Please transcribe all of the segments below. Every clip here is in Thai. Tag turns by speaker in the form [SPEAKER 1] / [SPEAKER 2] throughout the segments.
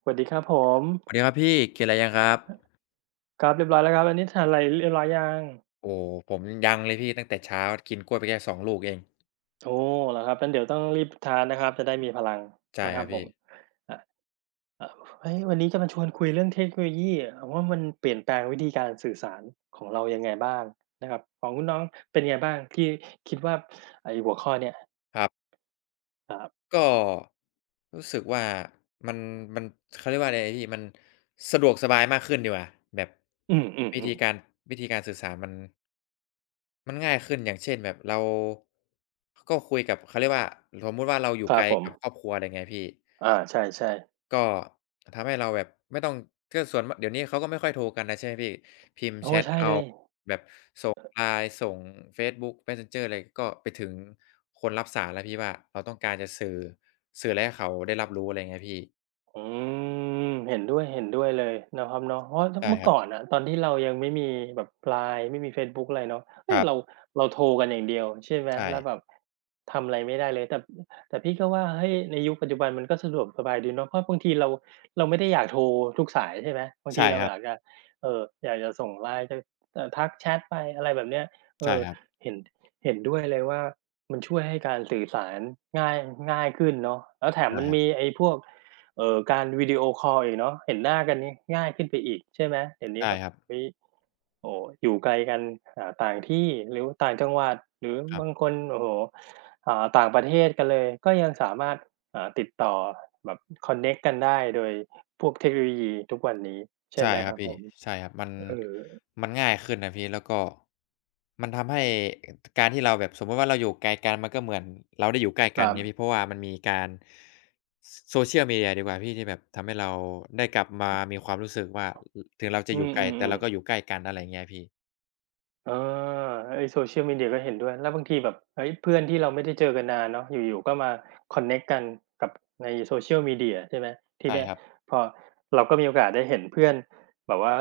[SPEAKER 1] สวัสดีครับผม
[SPEAKER 2] สวัสดีครับพี่กินอะไรยังครับ
[SPEAKER 1] ครับเรียบร้อยแล้วครับอันนี้ทานอะไรเรียบร้อยยัง
[SPEAKER 2] โอ้ผมยังเลยพี่ตั้งแต่เช้ากินกล้วยไปแค่สองลูกเอง
[SPEAKER 1] โอ้เหรอครับงั้นเดี๋ยวต้องรีบทานนะครับจะได้มีพลัง
[SPEAKER 2] ใช่
[SPEAKER 1] นะค
[SPEAKER 2] ค
[SPEAKER 1] รั
[SPEAKER 2] รั
[SPEAKER 1] บ
[SPEAKER 2] บ
[SPEAKER 1] ผ
[SPEAKER 2] พี่
[SPEAKER 1] มอะอะเฮ้ยวันนี้จะมาชวนคุยเรื่องเทคโนโลยีว่ามันเปลี่ยนแปลงวิธีการสื่อสารของเรายังไงบ้างนะครับของคุณน้องเป็นไงบ้างที่คิดว่าไอ้หัวข้อเนี่ย
[SPEAKER 2] ครับ
[SPEAKER 1] ครับ
[SPEAKER 2] ก็รู้สึกว่ามันมันเขาเรียกว่าอะไรพี่มันสะดวกสบายมากขึ้นดีกว่าแบบ
[SPEAKER 1] อืม
[SPEAKER 2] วิธี
[SPEAKER 1] ๆ
[SPEAKER 2] กา
[SPEAKER 1] ๆ
[SPEAKER 2] รวิธีการสื่อสารมันง่ายขึ้นอย่างเช่นแบบเราก็คุยกับเขาเรียกว่าสมมติว่าเราอยู่
[SPEAKER 1] ครั
[SPEAKER 2] ไก
[SPEAKER 1] บ
[SPEAKER 2] ล
[SPEAKER 1] ผม
[SPEAKER 2] กับครอบครัวอะไรเงี้ยพี่
[SPEAKER 1] อาใช่ๆ
[SPEAKER 2] ก็ทำให้เราแบบไม่ต้องก็ส่วนมเดี๋ยวนี้เขาก็ไม่ค่อยโทรกันแล้วใช่ไหมพี่พิมพ์
[SPEAKER 1] โอ้
[SPEAKER 2] แชต
[SPEAKER 1] ใช่
[SPEAKER 2] เอา
[SPEAKER 1] เลย
[SPEAKER 2] แบบส่ง LINE ส่งเฟซบุ๊ก Messenger อะไรก็ไปถึงคนรับสารแล้วพี่ว่าเราต้องการจะสื่ออะไรให้เขาได้รับรู้อะไรไงเงี้ยพี่
[SPEAKER 1] อืมเห็นด้วยเห็นด้วยเลยนะครับเนาะเพราะ
[SPEAKER 2] ใช่
[SPEAKER 1] เมื่อ
[SPEAKER 2] ครับ
[SPEAKER 1] ก่อนน่ะตอนที่เรายังไม่มีแบบ LINE ไม่มีเฟซบุ๊กอะไรเนาะ
[SPEAKER 2] ค
[SPEAKER 1] เฮ้ย
[SPEAKER 2] รั
[SPEAKER 1] เรา
[SPEAKER 2] บ
[SPEAKER 1] เราโทรกันอย่างเดียวใช่ไหม
[SPEAKER 2] ใช่
[SPEAKER 1] แล้วแบบทำอะไรไม่ได้เลยแต่พี่ก็ว่าเฮ้ยในยุคปัจจุบันมันก็สะดวกสบายดีเนาะเพราะบางทีเราไม่ได้อยากโทรทุกสายใช่ไหมบางที
[SPEAKER 2] ใช่
[SPEAKER 1] เรา
[SPEAKER 2] ครั
[SPEAKER 1] อ
[SPEAKER 2] บ
[SPEAKER 1] ยากจะอยากจะส่ง LINE จะทักแชตไปอะไรแบบเนี้ยเอ
[SPEAKER 2] ใช่
[SPEAKER 1] อ
[SPEAKER 2] ครับ
[SPEAKER 1] เห็นด้วยเลยว่ามันช่วยให้การสื่อสารง่ายง่ายขึ้นเนาะแล้วแถม
[SPEAKER 2] ใช่
[SPEAKER 1] มัน
[SPEAKER 2] ครั
[SPEAKER 1] มี
[SPEAKER 2] บ
[SPEAKER 1] ไอ้พวก การวิดีโอคอลอีกเนาะเห็นหน้ากันนี่ง่ายขึ้นไปอีกใช่ไหมเดี๋ยวนี้
[SPEAKER 2] ใช่
[SPEAKER 1] แบบ
[SPEAKER 2] ครับ
[SPEAKER 1] เฮ้ยโอ้โฮอยู่ไกลกันต่างที่หรือต่างจังหวัดหรือ
[SPEAKER 2] ครั
[SPEAKER 1] บางค
[SPEAKER 2] บ
[SPEAKER 1] นโอ้โฮต่างประเทศกันเลยก็ยังสามารถติดต่อแบบคอนเน็กต์กันได้โดยพวกเทคโนโลยีทุกวันนี้ใช่
[SPEAKER 2] ใช่
[SPEAKER 1] ไหม
[SPEAKER 2] ค
[SPEAKER 1] ค
[SPEAKER 2] รับ
[SPEAKER 1] รับผ
[SPEAKER 2] พี่
[SPEAKER 1] ม
[SPEAKER 2] ใช่ครับมัน
[SPEAKER 1] เออ
[SPEAKER 2] มันง่ายขึ้นนะพี่แล้วก็มันทำให้การที่เราแบบสมมุติว่าเราอยู่ไกลกันมันก็เหมือนเราได้อยู่ใกล้
[SPEAKER 1] ค
[SPEAKER 2] กัน
[SPEAKER 1] รั
[SPEAKER 2] เงงี้ยพี่
[SPEAKER 1] บ
[SPEAKER 2] เพราะว่ามันมีการส social media ดีกว่าพี่ที่แบบทำให้เราได้กลับมามีความรู้สึกว่าอถึงเราจะ
[SPEAKER 1] อื
[SPEAKER 2] อยู่ไกลแต่
[SPEAKER 1] ม
[SPEAKER 2] เราก็
[SPEAKER 1] ๆ
[SPEAKER 2] อ
[SPEAKER 1] ๆ
[SPEAKER 2] ยู่ใกล้กันอะไรเงี้ยพี่
[SPEAKER 1] เออไอ้ Social Media ก็เห็นด้วยแล้วบางทีแบบเฮ้ยเพื่อนที่เราไม่ได้เจอกันนานเนาะอยู่ๆก็มาคอนเน็กต์กันกับใน Social Media ใช่ไหมที
[SPEAKER 2] ใช่
[SPEAKER 1] เนี้ย
[SPEAKER 2] ครับ
[SPEAKER 1] พอเราก็มีโอกาสได้เห็นเพื่อนแบบว่า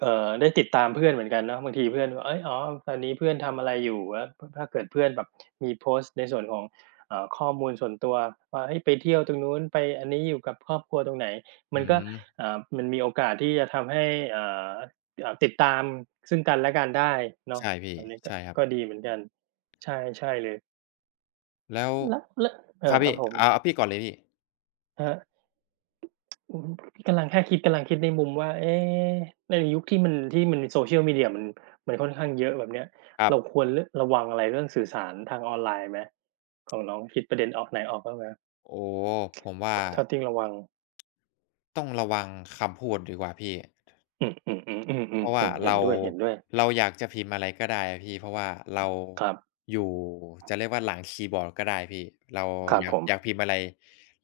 [SPEAKER 1] ได้ติดตามเพื่อนเหมือนกันเนาะบางทีเพื่อนว่าเฮ้ยอ๋อตอนนี้เพื่อนทำอะไรอยู่แล้วถ้าเกิดเพื่อนแบบมีโพสต์ในส่วนของข้อมูลส่วนตัวว่าเฮ้ยไปเที่ยวตรงนู้นไปอันนี้อยู่กับครอบครัวตรงไหนมัน
[SPEAKER 2] อื
[SPEAKER 1] ก็
[SPEAKER 2] ม
[SPEAKER 1] มันมีโอกาสที่จะทำให้อ่า ติดตามซึ่งกันและกันได้เนาะ
[SPEAKER 2] ใช่
[SPEAKER 1] แบ
[SPEAKER 2] พี่
[SPEAKER 1] บนี้ก็
[SPEAKER 2] ใช่ครับ
[SPEAKER 1] ดีเหมือนกันใช่ใช่เลย
[SPEAKER 2] แล้ว
[SPEAKER 1] แล้วแล้วเอ
[SPEAKER 2] ค
[SPEAKER 1] อ
[SPEAKER 2] รับ
[SPEAKER 1] ครั
[SPEAKER 2] พี่
[SPEAKER 1] บผม
[SPEAKER 2] เอาพี่ก่อนเลยพี่
[SPEAKER 1] ครับอือฮึกำลังแค่คิดกำลังคิดในมุมว่าเอ๊ะในยุคที่มัน Social Media มันค่อนข้างเยอะแบบเนี้ย
[SPEAKER 2] ครับ
[SPEAKER 1] เราควรระวังอะไรเรื่องสื่อสารทางออนไลน์ไหมของน้องคิดประเด็นออกไหนออกบ้างไหม
[SPEAKER 2] โอ้โฮผมว่า
[SPEAKER 1] ถ้าที่ระวัง
[SPEAKER 2] ต้องระวังคำพูดดีกว่าพี่
[SPEAKER 1] อือๆๆอื
[SPEAKER 2] เพ
[SPEAKER 1] ม
[SPEAKER 2] ราะ
[SPEAKER 1] ๆเห็
[SPEAKER 2] ว่า
[SPEAKER 1] น
[SPEAKER 2] เรา
[SPEAKER 1] ด้วยเห็นด้วย
[SPEAKER 2] เราอยากจะพิมพ์อะไรก็ได้อะพี่เพราะว่าเรา
[SPEAKER 1] ครับ
[SPEAKER 2] อยู่จะเรียกว่าหลังคีย์บอร์ดก็ได้พี่เรา
[SPEAKER 1] ครับ
[SPEAKER 2] อยา
[SPEAKER 1] ผ
[SPEAKER 2] ก
[SPEAKER 1] ม
[SPEAKER 2] อยากพิมพ์อะไร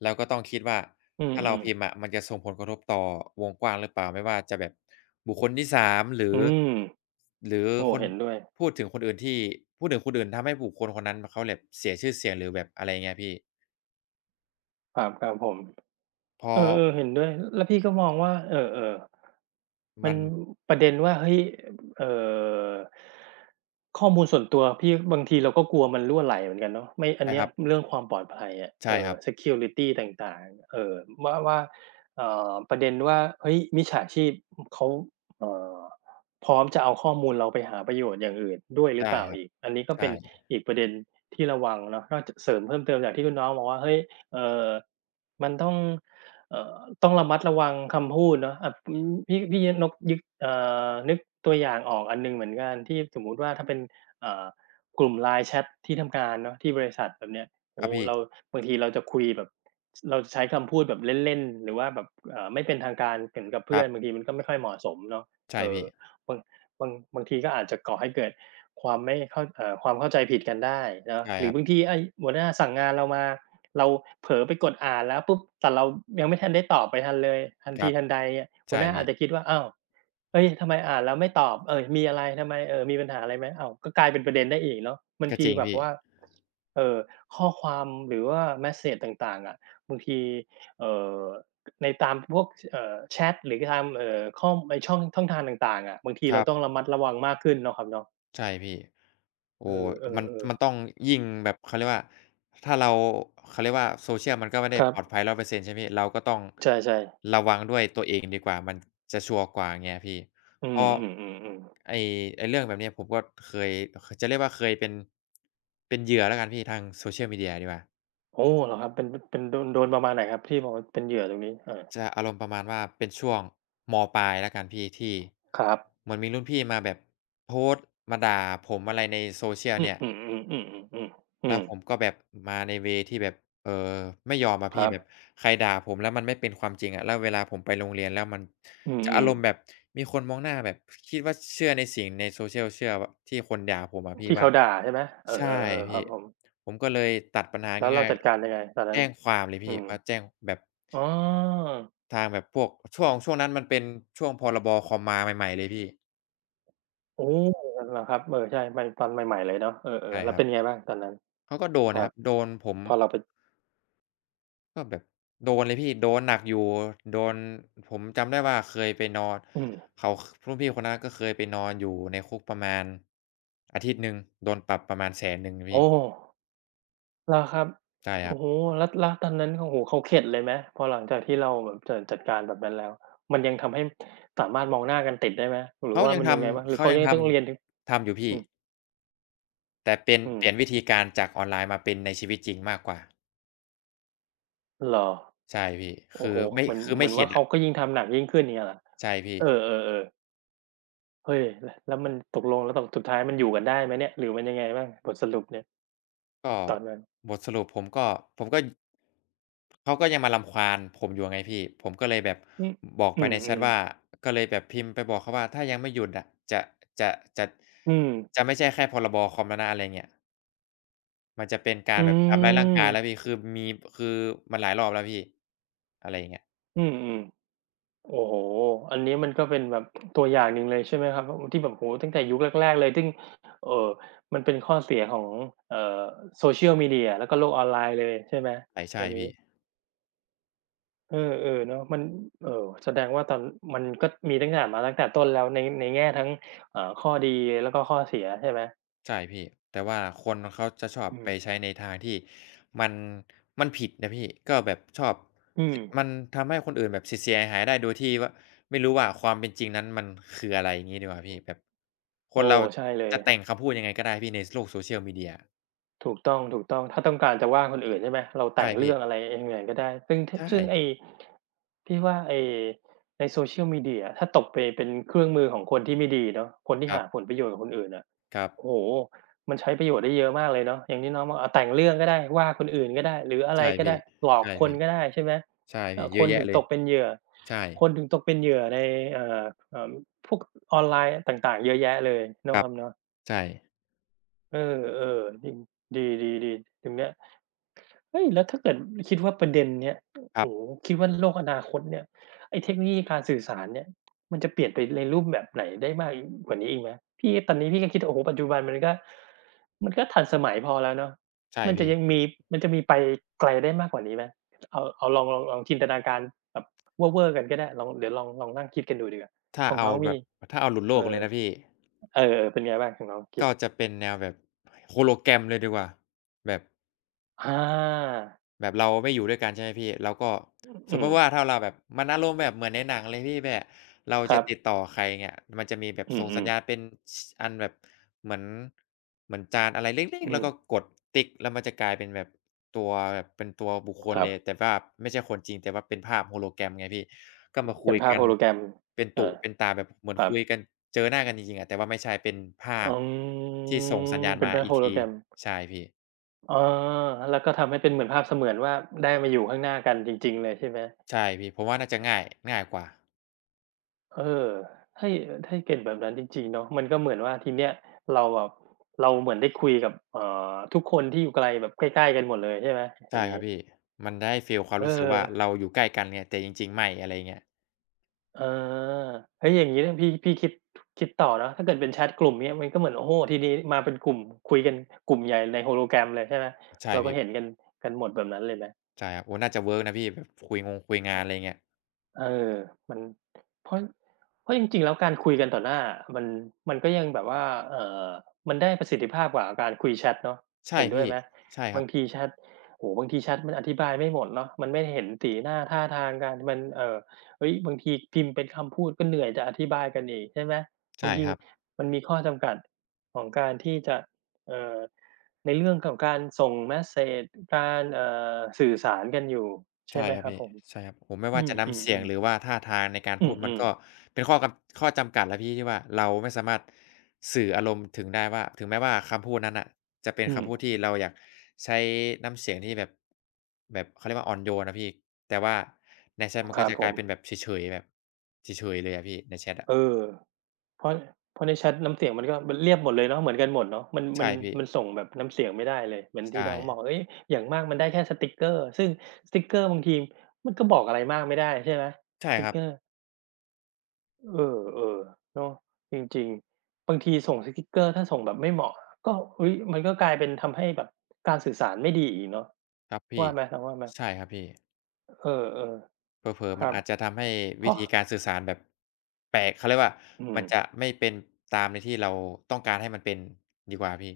[SPEAKER 2] เราก็ต้องคิดว่า
[SPEAKER 1] อื
[SPEAKER 2] ถ้าเราพิมพ์
[SPEAKER 1] ม
[SPEAKER 2] อะมันจะส่งผลกระทบต่อวงกว้างหรือเปล่าไม่ว่าจะแบบบุคคลที่สามหรื
[SPEAKER 1] ๆอื
[SPEAKER 2] อ
[SPEAKER 1] ม
[SPEAKER 2] หรือ
[SPEAKER 1] โอ้
[SPEAKER 2] คน
[SPEAKER 1] เห็นด้วย
[SPEAKER 2] พูดถึงคนอื่นที่พูดถึงคนอื่นทำให้บุคคลคนนั้นเขาแบบเสียชื่อเสียงหรือแบบอะไรเงี้ยพี่
[SPEAKER 1] ครับครับผม
[SPEAKER 2] พ
[SPEAKER 1] เอ
[SPEAKER 2] อ
[SPEAKER 1] อๆเห็นด้วยแล้วพี่ก็มองว่าเออๆมั
[SPEAKER 2] มั
[SPEAKER 1] น
[SPEAKER 2] น
[SPEAKER 1] ประเด็นว่าเฮ้ยเอ่อข้อมูลส่วนตัวพี่บางทีเราก็กลัวมันรั่วไหลเหมือนกันเนาะไม่อัน
[SPEAKER 2] ใช่
[SPEAKER 1] เนี้
[SPEAKER 2] ค
[SPEAKER 1] ย
[SPEAKER 2] รับ
[SPEAKER 1] เรื่องความปลอดภัยอะเอ
[SPEAKER 2] ใช่ค
[SPEAKER 1] อ
[SPEAKER 2] รับ
[SPEAKER 1] security ต่างๆว่าประเด็นว่าเฮ้ยมิจฉาชีพเขาเอ่อพร้อมจะเอาข้อมูลเราไปหาประโยชน์อย่างอื่นด้วยหรือเป
[SPEAKER 2] ได้
[SPEAKER 1] ล่า
[SPEAKER 2] ครับ
[SPEAKER 1] อีกอันนี้ก็เป็
[SPEAKER 2] ใช่
[SPEAKER 1] น
[SPEAKER 2] ค
[SPEAKER 1] อีกประเด็นที่ระวังเนาะนอกจากเสริมเพิ่มเติมจากที่คุณน้องบอกว่าเฮ้ยเอ่อมันต้อง เอ่อต้องระมัดระวังคำพูดเนาะอ่าอืมพี่นกยึกเอ่อนึกตัวอย่างออกอันหนึ่งเหมือนกันที่สมมุติว่าถ้าเป็นเอ่อกลุ่ม LINE แชตที่ทำงานเนาะที่บริษัทแบบเนี้ยโอ้
[SPEAKER 2] รับ
[SPEAKER 1] โฮ
[SPEAKER 2] พี่
[SPEAKER 1] เราบางทีเราจะคุยแบบเราจะใช้คำพูดแบบเล่นๆหรือว่าแบบไม่เป็นทางการเหมือนกับ
[SPEAKER 2] ค
[SPEAKER 1] เพื่
[SPEAKER 2] รั
[SPEAKER 1] อนบา
[SPEAKER 2] บ
[SPEAKER 1] งทีมันก็ไม่ค่อยเหมาะสมเนาะ
[SPEAKER 2] ใช่
[SPEAKER 1] เอ่อ
[SPEAKER 2] พี่
[SPEAKER 1] บางบางทีก็อาจจะก่อให้เกิดความไม่เข้าเอ่อความเข้าใจผิดกันได้เนาะ
[SPEAKER 2] ใช่
[SPEAKER 1] หรื
[SPEAKER 2] ค
[SPEAKER 1] อ
[SPEAKER 2] รับ
[SPEAKER 1] บางทีไอ้หัวหน้าสั่งงานเรามา เราเผลอไปกดอ่านแล้วปุ๊บแต่เรายังไม่ทันได้ตอบไปทันเลยทัน
[SPEAKER 2] ค
[SPEAKER 1] ที
[SPEAKER 2] รับ
[SPEAKER 1] ทันใดเนี่ยหัว
[SPEAKER 2] ใช่
[SPEAKER 1] หน้าอา
[SPEAKER 2] พี่
[SPEAKER 1] จจะคิดว่าอ้าวเฮ้ยทำไมอ่านแล้วไม่ตอบมีอะไรทำไมมีปัญหาอะไรไหมอ้าวก็กลายเป็นประเด็นได้อีกเนาะบาง
[SPEAKER 2] ก็
[SPEAKER 1] ที
[SPEAKER 2] จริง
[SPEAKER 1] แบบ
[SPEAKER 2] พี่
[SPEAKER 1] ว่าเอ่อข้อความหรือว่าเมสเสจต่างๆอะบางทีเอ่อในตามพวกแชตหรือตามข้อไอ้ช่องช่องทางต่างๆอะบางที
[SPEAKER 2] ค
[SPEAKER 1] เรา
[SPEAKER 2] รั
[SPEAKER 1] ต้อง
[SPEAKER 2] บ
[SPEAKER 1] ระมัดระวังมากขึ้นเนาะครับเนาะ
[SPEAKER 2] ใช่พี่โอ้
[SPEAKER 1] เ
[SPEAKER 2] มัน
[SPEAKER 1] ออ
[SPEAKER 2] ต้องยิ่งแบบเขาเรียกว่าถ้าเราเขาเรียกว่า Social มันก็ไม่
[SPEAKER 1] ๆๆค
[SPEAKER 2] ได้
[SPEAKER 1] รับ
[SPEAKER 2] ปลอดภัย100%ใช่ไหมพี่เราก็ต้อง
[SPEAKER 1] ใช่ๆ
[SPEAKER 2] ระวังด้วยตัวเองดีกว่ามันจะชัวร์กว่าองเงี้ยพี่
[SPEAKER 1] อื
[SPEAKER 2] เพราะ
[SPEAKER 1] มๆๆๆ
[SPEAKER 2] ไอ้ไอ้เรื่องแบบเนี้ยผมก็เคยจะเรียกว่าเคยเป็นเป็นเหยื่อแล้วกันพี่ทาง Social Media ดีกว่า
[SPEAKER 1] โอ้เหรอครับเป็นโดนประมาณไหนครับที่บอกว่าเป็นเหยื่อตรงนี้เออ
[SPEAKER 2] จะอารมณ์ประมาณว่าเป็นช่วงมปลายแล้วกันพี่ที่
[SPEAKER 1] ครับ
[SPEAKER 2] เหมือนมีรุ่นพี่มาแบบโพสต์มาด่าผมอะไรใน Social
[SPEAKER 1] อือ
[SPEAKER 2] เนี่ย
[SPEAKER 1] ๆๆๆๆๆอื
[SPEAKER 2] แล้ว
[SPEAKER 1] ม
[SPEAKER 2] ผมก็แบบมาในเวย์ที่แบบเอ่อไม่ยอมอะ
[SPEAKER 1] ค
[SPEAKER 2] พี่
[SPEAKER 1] รับ
[SPEAKER 2] แบบใครด่าผมแล้วมันไม่เป็นความจริงอะแล้วเวลาผมไปโรงเรียนแล้วมัน
[SPEAKER 1] อื
[SPEAKER 2] จะอารมณ์แบบ
[SPEAKER 1] ม
[SPEAKER 2] มีคนมองหน้าแบบคิดว่าเชื่อในสิ่งใน social เชื่อว่าที่คนด่าผมอะ
[SPEAKER 1] ๆ
[SPEAKER 2] พี่
[SPEAKER 1] ที่
[SPEAKER 2] ว่า
[SPEAKER 1] เขาด่าใช่ไหมเออ
[SPEAKER 2] ใช่
[SPEAKER 1] ๆๆค
[SPEAKER 2] พี่
[SPEAKER 1] รับผม
[SPEAKER 2] ผมก็เลยตัดปัญหา
[SPEAKER 1] แล้วเรา
[SPEAKER 2] ง่าย
[SPEAKER 1] จัดการยังไงตอน
[SPEAKER 2] ๆ
[SPEAKER 1] นั้น
[SPEAKER 2] แจ้งความเลยพี่
[SPEAKER 1] อืม
[SPEAKER 2] มาแจ้งแบบ
[SPEAKER 1] อ๋อ
[SPEAKER 2] ทางแบบพวกช่วงนั้นมันเป็นช่วงพรบคอมมาใหม่ๆเลยพี่
[SPEAKER 1] โอ้เหรอครับเออใช่ใม่ตอนใหม่ๆเลยเนาะเออ
[SPEAKER 2] ใช่
[SPEAKER 1] ๆแล้ว
[SPEAKER 2] ครั
[SPEAKER 1] เป็
[SPEAKER 2] บ
[SPEAKER 1] นไงบ้างตอนนั้น
[SPEAKER 2] เขาก็โดน
[SPEAKER 1] ครั
[SPEAKER 2] นะค
[SPEAKER 1] บ
[SPEAKER 2] รับโดนผม
[SPEAKER 1] พอเราไป
[SPEAKER 2] ก็แบบโดนเลยพี่โดนหนักอยู่โดนผมจำได้ว่าเคยไปนอน
[SPEAKER 1] อืม
[SPEAKER 2] เขารุ่นพี่คนนั้นก็เคยไปนอนอยู่ในคุกประมาณอาทิตย์หนึ่งโดนปรับประมาณแสนหนึ่ง
[SPEAKER 1] โอ้
[SPEAKER 2] พี่
[SPEAKER 1] เหรอครับ
[SPEAKER 2] ใช่ครั
[SPEAKER 1] โอ้
[SPEAKER 2] บ
[SPEAKER 1] โฮแล้วแล้วตอนนั้นโอ้โฮเขาเข็ดเลยไหมพอหลังจากที่เราแบบจัดการแบบนั้นแล้วมันยังทำให้สามารถมองหน้ากันติดได้ไหมหรือ
[SPEAKER 2] เขา
[SPEAKER 1] ว่า
[SPEAKER 2] ยัง
[SPEAKER 1] มัน
[SPEAKER 2] ท
[SPEAKER 1] ยังไงบ้างห
[SPEAKER 2] ำ
[SPEAKER 1] รือ
[SPEAKER 2] เขา
[SPEAKER 1] เขา
[SPEAKER 2] ยัง
[SPEAKER 1] ยัง
[SPEAKER 2] ท
[SPEAKER 1] ต้องเรียนถึง
[SPEAKER 2] ำทำอยู่พี่
[SPEAKER 1] อืม
[SPEAKER 2] แต่เป็น
[SPEAKER 1] อืม
[SPEAKER 2] เปลี่ยนวิธีการจากออนไลน์มาเป็นในชีวิตจริงมากกว่า
[SPEAKER 1] เหรอ
[SPEAKER 2] ใช่พี่
[SPEAKER 1] โอ้
[SPEAKER 2] คื
[SPEAKER 1] โฮ
[SPEAKER 2] อไม่
[SPEAKER 1] เหมือน
[SPEAKER 2] คือ
[SPEAKER 1] เหมื
[SPEAKER 2] ไม่
[SPEAKER 1] อน
[SPEAKER 2] เข็
[SPEAKER 1] ว่า
[SPEAKER 2] ด
[SPEAKER 1] เขา
[SPEAKER 2] อะ
[SPEAKER 1] ก็ยิ่งทำหนักยิ่งขึ้นอย่างเงี้ยเหรอ
[SPEAKER 2] ใช่พี่
[SPEAKER 1] เออๆๆเฮ้ยแล้วแล้วมันตกลงแล้วตกสุดท้ายมันอยู่กันได้ไหมเนี่ยหรือมันยังไงบ้างบทสรุปเนี่ย
[SPEAKER 2] ก็
[SPEAKER 1] ตอนนั้น
[SPEAKER 2] บทสรุปผมก็ผมก็เขาก็ยังมารำควานผมอยู่ไงพี่ผมก็เลยแบบ
[SPEAKER 1] อืม
[SPEAKER 2] บอก
[SPEAKER 1] อื
[SPEAKER 2] ไปในแชต
[SPEAKER 1] ม
[SPEAKER 2] ว่า
[SPEAKER 1] ๆ
[SPEAKER 2] ก็เลยแบบพิมพ์ไปบอกเขาว่าถ้ายังไม่หยุดอะจะจะจะ
[SPEAKER 1] อืม
[SPEAKER 2] จะไม่ใช่แค่พรบคอมแล้วนะอะไรเงี้ยมันจะเป็นการ
[SPEAKER 1] อื
[SPEAKER 2] แบบทำร้ายร่างกายแล้วพี่คือมีคือมันหลายรอบแล้วพี่อะไรอย่างเงี้ย
[SPEAKER 1] มอืม โอ้โฮอันนี้มันก็เป็นแบบตัวอย่างหนึ่งเลยใช่ไหมครับอือที่แบบโอ้โฮตั้งแต่ยุคแรกๆเลยซึ่งเอ่อมันเป็นข้อเสียของเอ่อ Social Media แล้วก็โลกออนไลน์เลยใช่ไหม
[SPEAKER 2] ใช่ใช่
[SPEAKER 1] อันนี้
[SPEAKER 2] พี่
[SPEAKER 1] เออๆเนาะมันเอ่อแสดงว่าตอนมันก็มีตั้งแต่มาตั้งแต่ต้นแล้วในในแง่ทั้งเอ่อข้อดีแล้วก็ข้อเสียใช่ไหม
[SPEAKER 2] ใช่พี่แต่ว่าคนเขาจะชอบ
[SPEAKER 1] อื
[SPEAKER 2] ไป
[SPEAKER 1] ม
[SPEAKER 2] ใช้ในทางที่มันมันผิดนะพี่ก็แบบชอบ
[SPEAKER 1] อื
[SPEAKER 2] ส
[SPEAKER 1] ม
[SPEAKER 2] มันทำให้คนอื่นแบบเสียๆหายๆได้โดยที่ว่าไม่รู้ว่าความเป็นจริงนั้นมันคืออะไรอย่างงี้ดีกว่าพี่แบบคน
[SPEAKER 1] โอ้
[SPEAKER 2] เรา
[SPEAKER 1] ใช่เลย
[SPEAKER 2] จะแต่งคำพูดยังไงก็ได้พี่ในโลก social media
[SPEAKER 1] ถูกต้องถูกต้องถ้าต้องการจะว่าคนอื่นใช่ไหมเราแต่
[SPEAKER 2] ใช่
[SPEAKER 1] งเรื่
[SPEAKER 2] พี่
[SPEAKER 1] องอะไรเองเลยก็ได้ซึ่งท
[SPEAKER 2] ใช่
[SPEAKER 1] ซึ่งไอ้พี่ว่าไอ้ใน social media ถ้าตกไปเป็นเครื่องมือของคนที่ไม่ดีเนาะคนที่
[SPEAKER 2] ครั
[SPEAKER 1] หาผ
[SPEAKER 2] บ
[SPEAKER 1] ลประโยชน์กับคนอื่นอะ
[SPEAKER 2] ครับ
[SPEAKER 1] โอ้โฮมันใช้ประโยชน์ได้เยอะมากเลยเนาะอย่างที่น้องบอกอาแต่งเรื่องก็ได้ว่าคนอื่นก็ได้หรืออะไร
[SPEAKER 2] ใช่
[SPEAKER 1] ก็ได้
[SPEAKER 2] พี่
[SPEAKER 1] หลอก
[SPEAKER 2] ใช่
[SPEAKER 1] คน
[SPEAKER 2] พี่
[SPEAKER 1] ก็ได้ใช่ไหม
[SPEAKER 2] ใช่พี่เย
[SPEAKER 1] ค
[SPEAKER 2] อะ
[SPEAKER 1] น
[SPEAKER 2] แยะ
[SPEAKER 1] ถึง
[SPEAKER 2] เล
[SPEAKER 1] ต
[SPEAKER 2] ย
[SPEAKER 1] กเป็นเหยื่อ
[SPEAKER 2] ใช่
[SPEAKER 1] คนถึงตกเป็นเหยื่อในเอ่อเอ่อพวกออนไลน์ต่างๆเยอะแยะเลย
[SPEAKER 2] ค
[SPEAKER 1] เนาะ
[SPEAKER 2] รั
[SPEAKER 1] ค
[SPEAKER 2] บ
[SPEAKER 1] รับเนาะ
[SPEAKER 2] ใช่
[SPEAKER 1] เออๆจริงดีๆๆตรงเนี้ย เฮ้ยแล้วถ้าเกิดคิดว่าประเด็นเนี้ย
[SPEAKER 2] ครั
[SPEAKER 1] โอ้
[SPEAKER 2] บ
[SPEAKER 1] โฮคิดว่าโลกอนาคตเนี่ยไอ้เทคโนโลยีการสื่อสารเนี่ยมันจะเปลี่ยนไปในรูปแบบไหนได้มากกว่านี้อีกไหมพี่ตอนนี้พี่ก็คิดโอ้โฮปัจจุบันมันก็มันก็ทันสมัยพอแล้วเนาะ
[SPEAKER 2] ใช่
[SPEAKER 1] มันจะยัง
[SPEAKER 2] พี่
[SPEAKER 1] มีมันจะมีไปไกลได้มากกว่านี้ไหมเอาเอาลองลองลองจินตนาการแบบเว่อร์ๆกันก็ได้ลองเดี๋ยวลองลองนั่งคิดกันดูดีกว่า
[SPEAKER 2] ถ้า
[SPEAKER 1] ของน้
[SPEAKER 2] เอา
[SPEAKER 1] อง
[SPEAKER 2] แบ
[SPEAKER 1] มี
[SPEAKER 2] บถ้าเอาหลุดโล
[SPEAKER 1] เอ
[SPEAKER 2] ก
[SPEAKER 1] อ
[SPEAKER 2] เลยนะพี่
[SPEAKER 1] เออๆเป็นไงบ้างของน้องคิด
[SPEAKER 2] ก็จะเป็นแนวแบบโฮโลแกรมเลยดีกว่าแบบ
[SPEAKER 1] อา
[SPEAKER 2] แบบเราไม่อยู่ด้วยกันใช่ไหมพี่เราก็สม
[SPEAKER 1] อื
[SPEAKER 2] มติว่า
[SPEAKER 1] ม
[SPEAKER 2] ถ้าเราแบบมันอารมณ์แบบเหมือนในหนังเลยพี่แบบเรา
[SPEAKER 1] ค
[SPEAKER 2] จะ
[SPEAKER 1] รับ
[SPEAKER 2] ติดต่อใครเนี่ยมันจะมีแบบ
[SPEAKER 1] อื
[SPEAKER 2] ส่งสั
[SPEAKER 1] ม
[SPEAKER 2] ญญาณเป็นชอันแบบเหมือนเหมือนจานอะไรเล็
[SPEAKER 1] ๆ
[SPEAKER 2] กๆ
[SPEAKER 1] อื
[SPEAKER 2] แล้ว
[SPEAKER 1] ม
[SPEAKER 2] ก็กดติ๊กแล้วมันจะกลายเป็นแบบตัวแบบเป็นตัวบุคคล
[SPEAKER 1] ครั
[SPEAKER 2] เล
[SPEAKER 1] บ
[SPEAKER 2] ยแต่ว่าไม่ใช่คนจริงแต่ว่าเป็นภาพ hologram ไงพี่ก็มาคุ
[SPEAKER 1] เป็น
[SPEAKER 2] ย
[SPEAKER 1] ภาพ
[SPEAKER 2] กัน
[SPEAKER 1] hologram
[SPEAKER 2] เป็นตุ
[SPEAKER 1] อา
[SPEAKER 2] เป็นตาแบบเหมือน
[SPEAKER 1] ครับ
[SPEAKER 2] คุยกันเจอหน้ากันจริงๆอะแต่ว่าไม่ใช่เป็นภา
[SPEAKER 1] อ
[SPEAKER 2] พ
[SPEAKER 1] ื
[SPEAKER 2] ที่ส่งสัญ
[SPEAKER 1] ม
[SPEAKER 2] ญาณ
[SPEAKER 1] เป็น
[SPEAKER 2] มา
[SPEAKER 1] ภาพ
[SPEAKER 2] อีกที
[SPEAKER 1] hologram
[SPEAKER 2] ใช่พี่
[SPEAKER 1] อ๋อแล้วก็ทำให้เป็นเหมือนภาพเสมือนว่าได้มาอยู่ข้างหน้ากันจริงๆเลยใช่ไหม
[SPEAKER 2] ใช่พี่ผมว่าน่าจะง่ายง่ายกว่า
[SPEAKER 1] เออถ้าถ้าเป็นแบบนั้นจริงๆเนาะมันก็เหมือนว่าทีเนี้ยเราแบบเราเหมือนได้คุยกับทุกคนที่อยู่ไกลแบบใกล้ๆกันหมดเลยใช่ไหมอย่า
[SPEAKER 2] ใช่
[SPEAKER 1] ง
[SPEAKER 2] ค
[SPEAKER 1] งี้
[SPEAKER 2] รับพี่ มันได้ฟีลความ
[SPEAKER 1] เออ
[SPEAKER 2] รู้สึกว่าเราอยู่ใกล้กันเนี่ยแต่จริงๆ ไม่อะไรอย่างเงี้ย
[SPEAKER 1] อาเฮ้ยอย่างงี้เนี่ยพี่พี่คิดคิดต่อเนาะถ้าเกิดเป็นแชตกลุ่มเงี้ยมันก็เหมือนโอ้โฮทีนี้มาเป็นกลุ่มคุยกันกลุ่มใหญ่ใน hologram เลยใช่ไหม
[SPEAKER 2] ใช่
[SPEAKER 1] เราก็
[SPEAKER 2] พี่
[SPEAKER 1] เห็นกันกันหมดแบบนั้นเลยไหม
[SPEAKER 2] ใช่ครับโอ้น่าจะเวิร์กนะพี่แบบคุยงงคุยงานอะไรเงี้ย
[SPEAKER 1] เออมันเพราะเพราะจริงๆแล้วการคุยกันต่อหน้ามันมันก็ยังแบบว่าเอ่อมันได้ประสิทธิภาพกว่าการคุยแชตเนาะ
[SPEAKER 2] ใช่
[SPEAKER 1] เห็นด้วย
[SPEAKER 2] พี่
[SPEAKER 1] ไหม
[SPEAKER 2] ใช่ค
[SPEAKER 1] บา
[SPEAKER 2] รั
[SPEAKER 1] ง
[SPEAKER 2] บ
[SPEAKER 1] ทีแชตโอ้โฮบางทีแชตมันอธิบายไม่หมดเนาะมันไม่เห็นสีหน้าท่าทางกันมันเฮ้ยบางทีพิมพ์เป็นคำพูดก็เหนื่อยจะอธิบายกันอีกใช่ไหมบา
[SPEAKER 2] ใช่
[SPEAKER 1] งที
[SPEAKER 2] ครับ
[SPEAKER 1] มันมีข้อจำกัดของการที่จะเอ่อในเรื่องของการส่งเมสเสจการสื่อสารกันอยู่ใช่
[SPEAKER 2] ใช่
[SPEAKER 1] ไหม
[SPEAKER 2] ครั
[SPEAKER 1] ค
[SPEAKER 2] บ
[SPEAKER 1] รับ
[SPEAKER 2] พี่
[SPEAKER 1] ผม
[SPEAKER 2] ใช่ครับผมไม่ว่าจะ
[SPEAKER 1] อื
[SPEAKER 2] น้ำเสียง
[SPEAKER 1] มๆ
[SPEAKER 2] หรื
[SPEAKER 1] ๆ
[SPEAKER 2] อว่าท่าทางในการ
[SPEAKER 1] อื
[SPEAKER 2] พู
[SPEAKER 1] ม
[SPEAKER 2] ด
[SPEAKER 1] อื
[SPEAKER 2] มัน
[SPEAKER 1] ม
[SPEAKER 2] ก็เป็นข้อกำข้อจำกัดแล้วพี่ที่ว่าเราไม่สามารถสื่ออารมณ์ถึงได้ว่าถึงแม้ว่าคำพูดนั้นน่ะจะเป็น
[SPEAKER 1] อืม
[SPEAKER 2] คำพูดที่เราอยากใช้น้ำเสียงที่แบบแบบเขาเรียกว่าอ่อนโยนนะพี่แต่ว่าในแชตมั
[SPEAKER 1] ค
[SPEAKER 2] นก็
[SPEAKER 1] รับ
[SPEAKER 2] จะ
[SPEAKER 1] ผ
[SPEAKER 2] กลา
[SPEAKER 1] ม
[SPEAKER 2] ยเป็นแบบเฉยๆแบบเฉยๆเลยอะพี่ในแชตอะ
[SPEAKER 1] เออเพราะเพราะในแชตน้ำเสียงมันก็มันเรียบหมดเลยเนาะเหมือนกันหมดเนาะมันมั
[SPEAKER 2] ใช่
[SPEAKER 1] น
[SPEAKER 2] พี่
[SPEAKER 1] มันส่งแบบน้ำเสียงไม่ได้เลยเหมือนที่
[SPEAKER 2] ใช่
[SPEAKER 1] น้องบอกเฮ้ยอย่างมากมันได้แค่สติกเกอร์ซึ่งสติกเกอร์บางทีมันก็บอกอะไรมากไม่ได้ใช่ไหมส
[SPEAKER 2] ใช่
[SPEAKER 1] ติ
[SPEAKER 2] ค
[SPEAKER 1] ก
[SPEAKER 2] รับ
[SPEAKER 1] เกอร์เออเออเนาะจริงๆบางทีส่งสติกเกอร์ถ้าส่งแบบไม่เหมาะก็อุ้ยมันก็กลายเป็นทำให้แบบการสื่อสารไม่ดีอีกเนาะ
[SPEAKER 2] ครับพี่
[SPEAKER 1] ว่าไหมน้องว่าไหม
[SPEAKER 2] ใช่ครับพี่
[SPEAKER 1] เออ
[SPEAKER 2] เผลอ
[SPEAKER 1] ๆค
[SPEAKER 2] ๆมัน
[SPEAKER 1] รับ
[SPEAKER 2] อาจจะทำให้
[SPEAKER 1] เพ
[SPEAKER 2] วิ
[SPEAKER 1] ราะ
[SPEAKER 2] ธีการสื่อสารแบบแปลกเขาเรียกว่า
[SPEAKER 1] อืม
[SPEAKER 2] มันจะไม่เป็นตามในที่เราต้องการให้มันเป็นดีกว่าพี่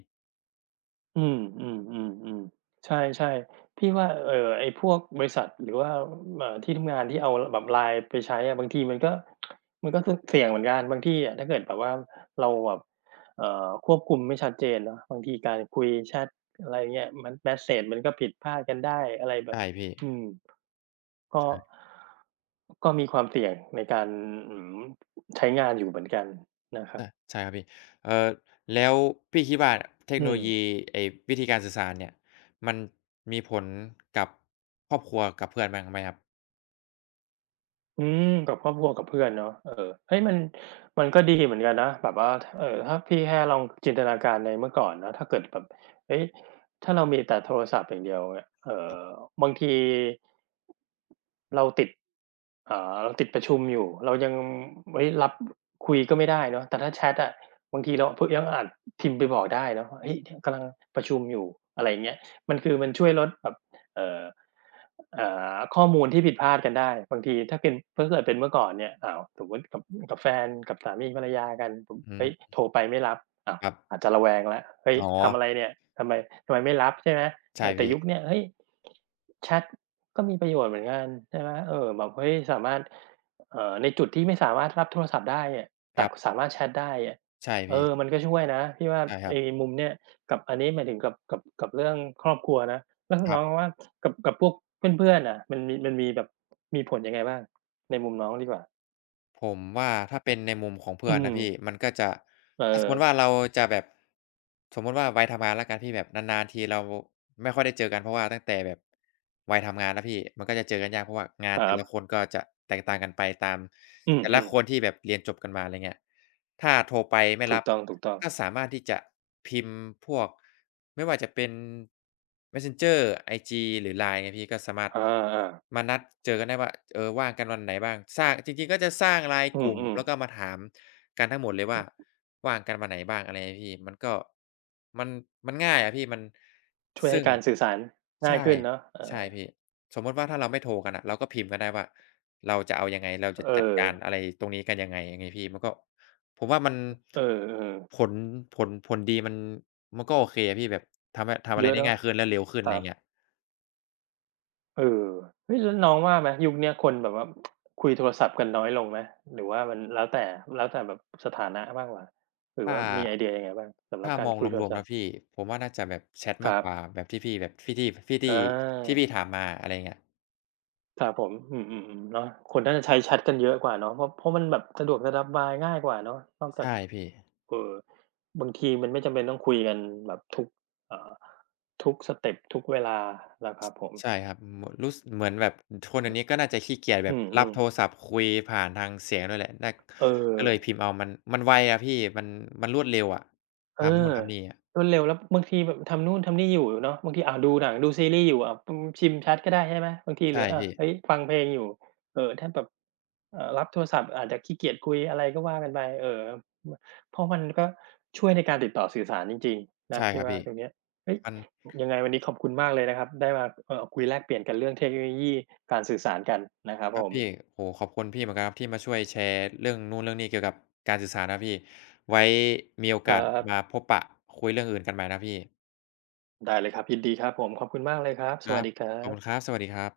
[SPEAKER 1] อืมอืมอืมอืมใช่ๆพี่ว่าไอ้พวกบริษัทหรือว่าที่ทำงานที่เอาแบบ LINE ไปใช้อะบางทีมันก็สเสี่ยงเหมือนกันบางที่อะถ้าเกิดแบบว่าเราแบบควบคุมไม่ชัดเจนเนาะบางทีการคุยแชตอะไรเงี้ยมันเมสเสจมันก็ผิดพลาดกันได้อะไรแบบ
[SPEAKER 2] ใช่พี่
[SPEAKER 1] อืมก็
[SPEAKER 2] ใช่
[SPEAKER 1] มีความเสี่ยงในการอื้อฮือใช้งานอยู่เหมือนกันนะครับ
[SPEAKER 2] ใช่ใช่ครับพี่เอ่อแล้วพี่คิดว่าเทค
[SPEAKER 1] อื
[SPEAKER 2] โนโล
[SPEAKER 1] ม
[SPEAKER 2] ยีไอ้วิธีการสื่อสารเนี่ยมันมีผลกับครอบครัวกับเพื่อนบ้างไหมครับ
[SPEAKER 1] อืมกับครอบครัวกับเพื่อนเนาะเออเฮ้ยมันก็ดีเหมือนกันนะแบบว่าถ้าพี่แค่ลองจินตนาการในเมื่อก่อนเนาะถ้าเกิดแบบเฮ้ยถ้าเรามีแต่โทรศัพท์อย่างเดียวเนี่ยบางที เราติดเราติดประชุมอยู่เรายังเฮ้ยรับคุยก็ไม่ได้เนาะแต่ถ้าแชตอะบางทีเราเพิ่งยังอาจพิมพ์ไปบอกได้เนาะว่าเฮ้ยเนี่ยกำลังประชุมอยู่อะไรอย่างเงี้ยมันคือมันช่วยลดแบบเอ่อเอ่ข้อมูลที่ผิดพลาดกันได้ บางทีถ้าเป็นถ้าเกิดเป็นเมื่อก่อนเนี่ยอ้าวสมมุติกับกับแฟนกับสามีภรรยากันผม
[SPEAKER 2] อืม
[SPEAKER 1] เฮ้ยโทรไปไม่รับอ้าว
[SPEAKER 2] ครับ
[SPEAKER 1] อาจจะระแวงแล้วเฮ้ย
[SPEAKER 2] อ๋อ
[SPEAKER 1] ทำอะไรเนี่ยทำไมทำไมไม่รับใช่ไหมเอ
[SPEAKER 2] ใช่
[SPEAKER 1] อแต่
[SPEAKER 2] พี่
[SPEAKER 1] ยุคเนี้ยเฮ้ยแชต ก็มีประโยชน์เหมือนกันใช่ไหมเออแบบเฮ้ยสามารถในจุดที่ไม่สามารถรับโทรศัพท์ได้อะ
[SPEAKER 2] ค
[SPEAKER 1] แต่
[SPEAKER 2] รับ
[SPEAKER 1] สามารถแชตได้อะ
[SPEAKER 2] ใช่
[SPEAKER 1] เอ
[SPEAKER 2] พี่
[SPEAKER 1] อมันก็ช่วยนะพี่ว่า
[SPEAKER 2] ใช่ครับ
[SPEAKER 1] ไอ้มุมเนี้ยกับอันนี้หมายถึงกับกับเรื่องครอบครัวนะแล้วขอ
[SPEAKER 2] ค
[SPEAKER 1] งน้
[SPEAKER 2] รับ
[SPEAKER 1] องว่ากับพวกเพื่อนๆน่ะมันมีแบบมีผลยังไงบ้างในมุมน้องดีกว่า
[SPEAKER 2] ผมว่าถ้าเป็นในมุมของเพื่
[SPEAKER 1] อื
[SPEAKER 2] อนนะพี่
[SPEAKER 1] ม
[SPEAKER 2] มันก็จะ
[SPEAKER 1] เออ
[SPEAKER 2] ถ้าสมมติว่าเราจะแบบสมมติว่าวัยทำงานแล้วกันพี่แบบนานๆทีเราไม่ค่อยได้เจอกันเพราะว่าตั้งแต่แบบวัยทำงานนะพี่มันก็จะเจอกันยากเพราะว่างาน
[SPEAKER 1] ครั
[SPEAKER 2] แต่ละค
[SPEAKER 1] บ
[SPEAKER 2] นก็จะแตกต่างกันไปตาม
[SPEAKER 1] อืม
[SPEAKER 2] แต่ละคนที่แบบเรียนจบกันมาอะไรเงี้ยถ้าโทรไป
[SPEAKER 1] ๆ
[SPEAKER 2] ไม่
[SPEAKER 1] ถู
[SPEAKER 2] รั
[SPEAKER 1] ก
[SPEAKER 2] บ
[SPEAKER 1] ต้อง
[SPEAKER 2] ก็สามารถที่จะพิมพ์พวกไม่ว่าจะเป็น Messenger ไอจีหรือ LINE ไงพี่ก็สามารถ
[SPEAKER 1] ๆอาๆ
[SPEAKER 2] มานัดเจอกันได้ว่าเออว่างกันวันไหนบ้างสร้างจริงๆก็จะสร้าง LINE
[SPEAKER 1] อื
[SPEAKER 2] กลุ่ม
[SPEAKER 1] ม
[SPEAKER 2] แล้วก็มาถามกันทั้งหมดเลยว่าว่างกันวันไหนบ้างอะไรอะพี่มันก็มันง่ายอะพี่มัน
[SPEAKER 1] ๆช่วยให้
[SPEAKER 2] ซึ่ง
[SPEAKER 1] การสื่อสารง่าย
[SPEAKER 2] ใช่
[SPEAKER 1] ขึ้นเนาะเอ
[SPEAKER 2] ใช่
[SPEAKER 1] อ
[SPEAKER 2] พี่สมมุติว่าถ้าเราไม่โทรกันน่ะเราก็พิมพ์กันได้ว่าเราจะเอายังไงเราจะ
[SPEAKER 1] เอ
[SPEAKER 2] จัด
[SPEAKER 1] อ
[SPEAKER 2] การอะไรตรงนี้กันยังไงอย่างงี้พี่มันก็ผมว่ามัน
[SPEAKER 1] เออ
[SPEAKER 2] ผลผลดีมันมันก็โอเคอะพี่แบบทำ
[SPEAKER 1] ๆ
[SPEAKER 2] อะ
[SPEAKER 1] เย
[SPEAKER 2] ไร
[SPEAKER 1] อะ
[SPEAKER 2] ได้
[SPEAKER 1] เนาะ
[SPEAKER 2] ง่ายขึ้นและเร็วขึ้น
[SPEAKER 1] ค
[SPEAKER 2] อะไร
[SPEAKER 1] รับ
[SPEAKER 2] เงี้ย
[SPEAKER 1] เออเฮ้ยแล้วน้องว่าไหมยุคเนี้ยคนแบบว่าคุยโทรศัพท์กันน้อยลงไหมหรือว่ามันแล้วแต่แล้วแต่แบบสถานะมากกว่าหรือ
[SPEAKER 2] ถ้า
[SPEAKER 1] ว่ามีไอเดียยังไงบ้างสำหรับ
[SPEAKER 2] ถ้า
[SPEAKER 1] กา
[SPEAKER 2] ม
[SPEAKER 1] ร
[SPEAKER 2] อง
[SPEAKER 1] คุยโท
[SPEAKER 2] ร
[SPEAKER 1] ร
[SPEAKER 2] วม
[SPEAKER 1] ศั
[SPEAKER 2] ๆ
[SPEAKER 1] พ
[SPEAKER 2] นะ
[SPEAKER 1] ท์
[SPEAKER 2] พี่ผมว่าน่าจะแบบแชต
[SPEAKER 1] ค
[SPEAKER 2] มาก
[SPEAKER 1] รั
[SPEAKER 2] กว่า
[SPEAKER 1] บ
[SPEAKER 2] แบบที่พี่แบบที่ที่ที่
[SPEAKER 1] อ
[SPEAKER 2] ที่ที่
[SPEAKER 1] า
[SPEAKER 2] พี่ถามมาอะไรอย่างเงี้ย
[SPEAKER 1] ครับผมอืมๆๆเนาะคนน่าจะใช้แชตกันเยอะกว่าเนาะเพราะมันแบบสะดวกสบายง่ายกว่าเนาะนอกจาก
[SPEAKER 2] ใช่พี่
[SPEAKER 1] เอ่อบางทีมันไม่จำเป็นต้องคุยกันแบบทุกเอ่อทุกสเต็ปทุกเวลานะครับผม
[SPEAKER 2] ใช่ครับเหมือนเหมือนแบบคนเดี๋ยวนี้ก็น่าจะขี้เกียจแบ
[SPEAKER 1] อื
[SPEAKER 2] บรับโทร
[SPEAKER 1] ม
[SPEAKER 2] ศัพท์คุยผ่านทางเสียงด้วยแหละน่า
[SPEAKER 1] ๆเออ
[SPEAKER 2] ก็เลยพิมพ์เอามันไวอะพี่มันรวดเร็วอะ
[SPEAKER 1] เอ
[SPEAKER 2] ทำนู่
[SPEAKER 1] อ
[SPEAKER 2] นทำนี่อะ
[SPEAKER 1] รวดเร็วแล้วบางทีแบบทำนู่นทำนี่อยู่เนาะบางทีอ่าดูหนังดูซีรีส์อยู่อ่าอืมพิมพ์แชตก็ได้ใช่ไหมบางทีหรื
[SPEAKER 2] ใช่
[SPEAKER 1] ออ่า
[SPEAKER 2] พี่
[SPEAKER 1] เฮ้ยฟังเพลงอยู่ถ้าแบบรับโทรศัพท์อาจจะขี้เกียจคุยอะไรก็ว่ากันไปเอ่อมเพราะมันก็ช่วยในการติดต่อสื่อสารจริงๆนะ
[SPEAKER 2] ใช่ค
[SPEAKER 1] พี่
[SPEAKER 2] รับ
[SPEAKER 1] ว่า
[SPEAKER 2] พี่
[SPEAKER 1] ตรงเนี้ยเฮ้ย
[SPEAKER 2] มัน
[SPEAKER 1] ยังไงวันนี้ขอบคุณมากเลยนะครับได้มาคุยแลกเปลี่ยนกันเรื่องเทคโนโลยีการสื่อสารกันนะครับ
[SPEAKER 2] ค
[SPEAKER 1] ผ
[SPEAKER 2] รับ
[SPEAKER 1] ม
[SPEAKER 2] พี่โอ้โฮขอบคุณพี่เหมือนกันครับที่มาช่วยแชร์เรื่องนู้นเรื่องนี้เกี่ยวกับการสื่อสารนะพี่ ไว้มีโอ
[SPEAKER 1] ค
[SPEAKER 2] กา
[SPEAKER 1] รั
[SPEAKER 2] ส
[SPEAKER 1] บ
[SPEAKER 2] มาพบปะคุยเรื่องอื่นกันใหม่นะพี่
[SPEAKER 1] ได้เลยครับยินดีครับผมขอบคุณมากเลยครับส
[SPEAKER 2] ค
[SPEAKER 1] วั
[SPEAKER 2] รั
[SPEAKER 1] ส
[SPEAKER 2] บ
[SPEAKER 1] ดีครั
[SPEAKER 2] ขอบคุณค
[SPEAKER 1] บ
[SPEAKER 2] รับ สวัสดีครับ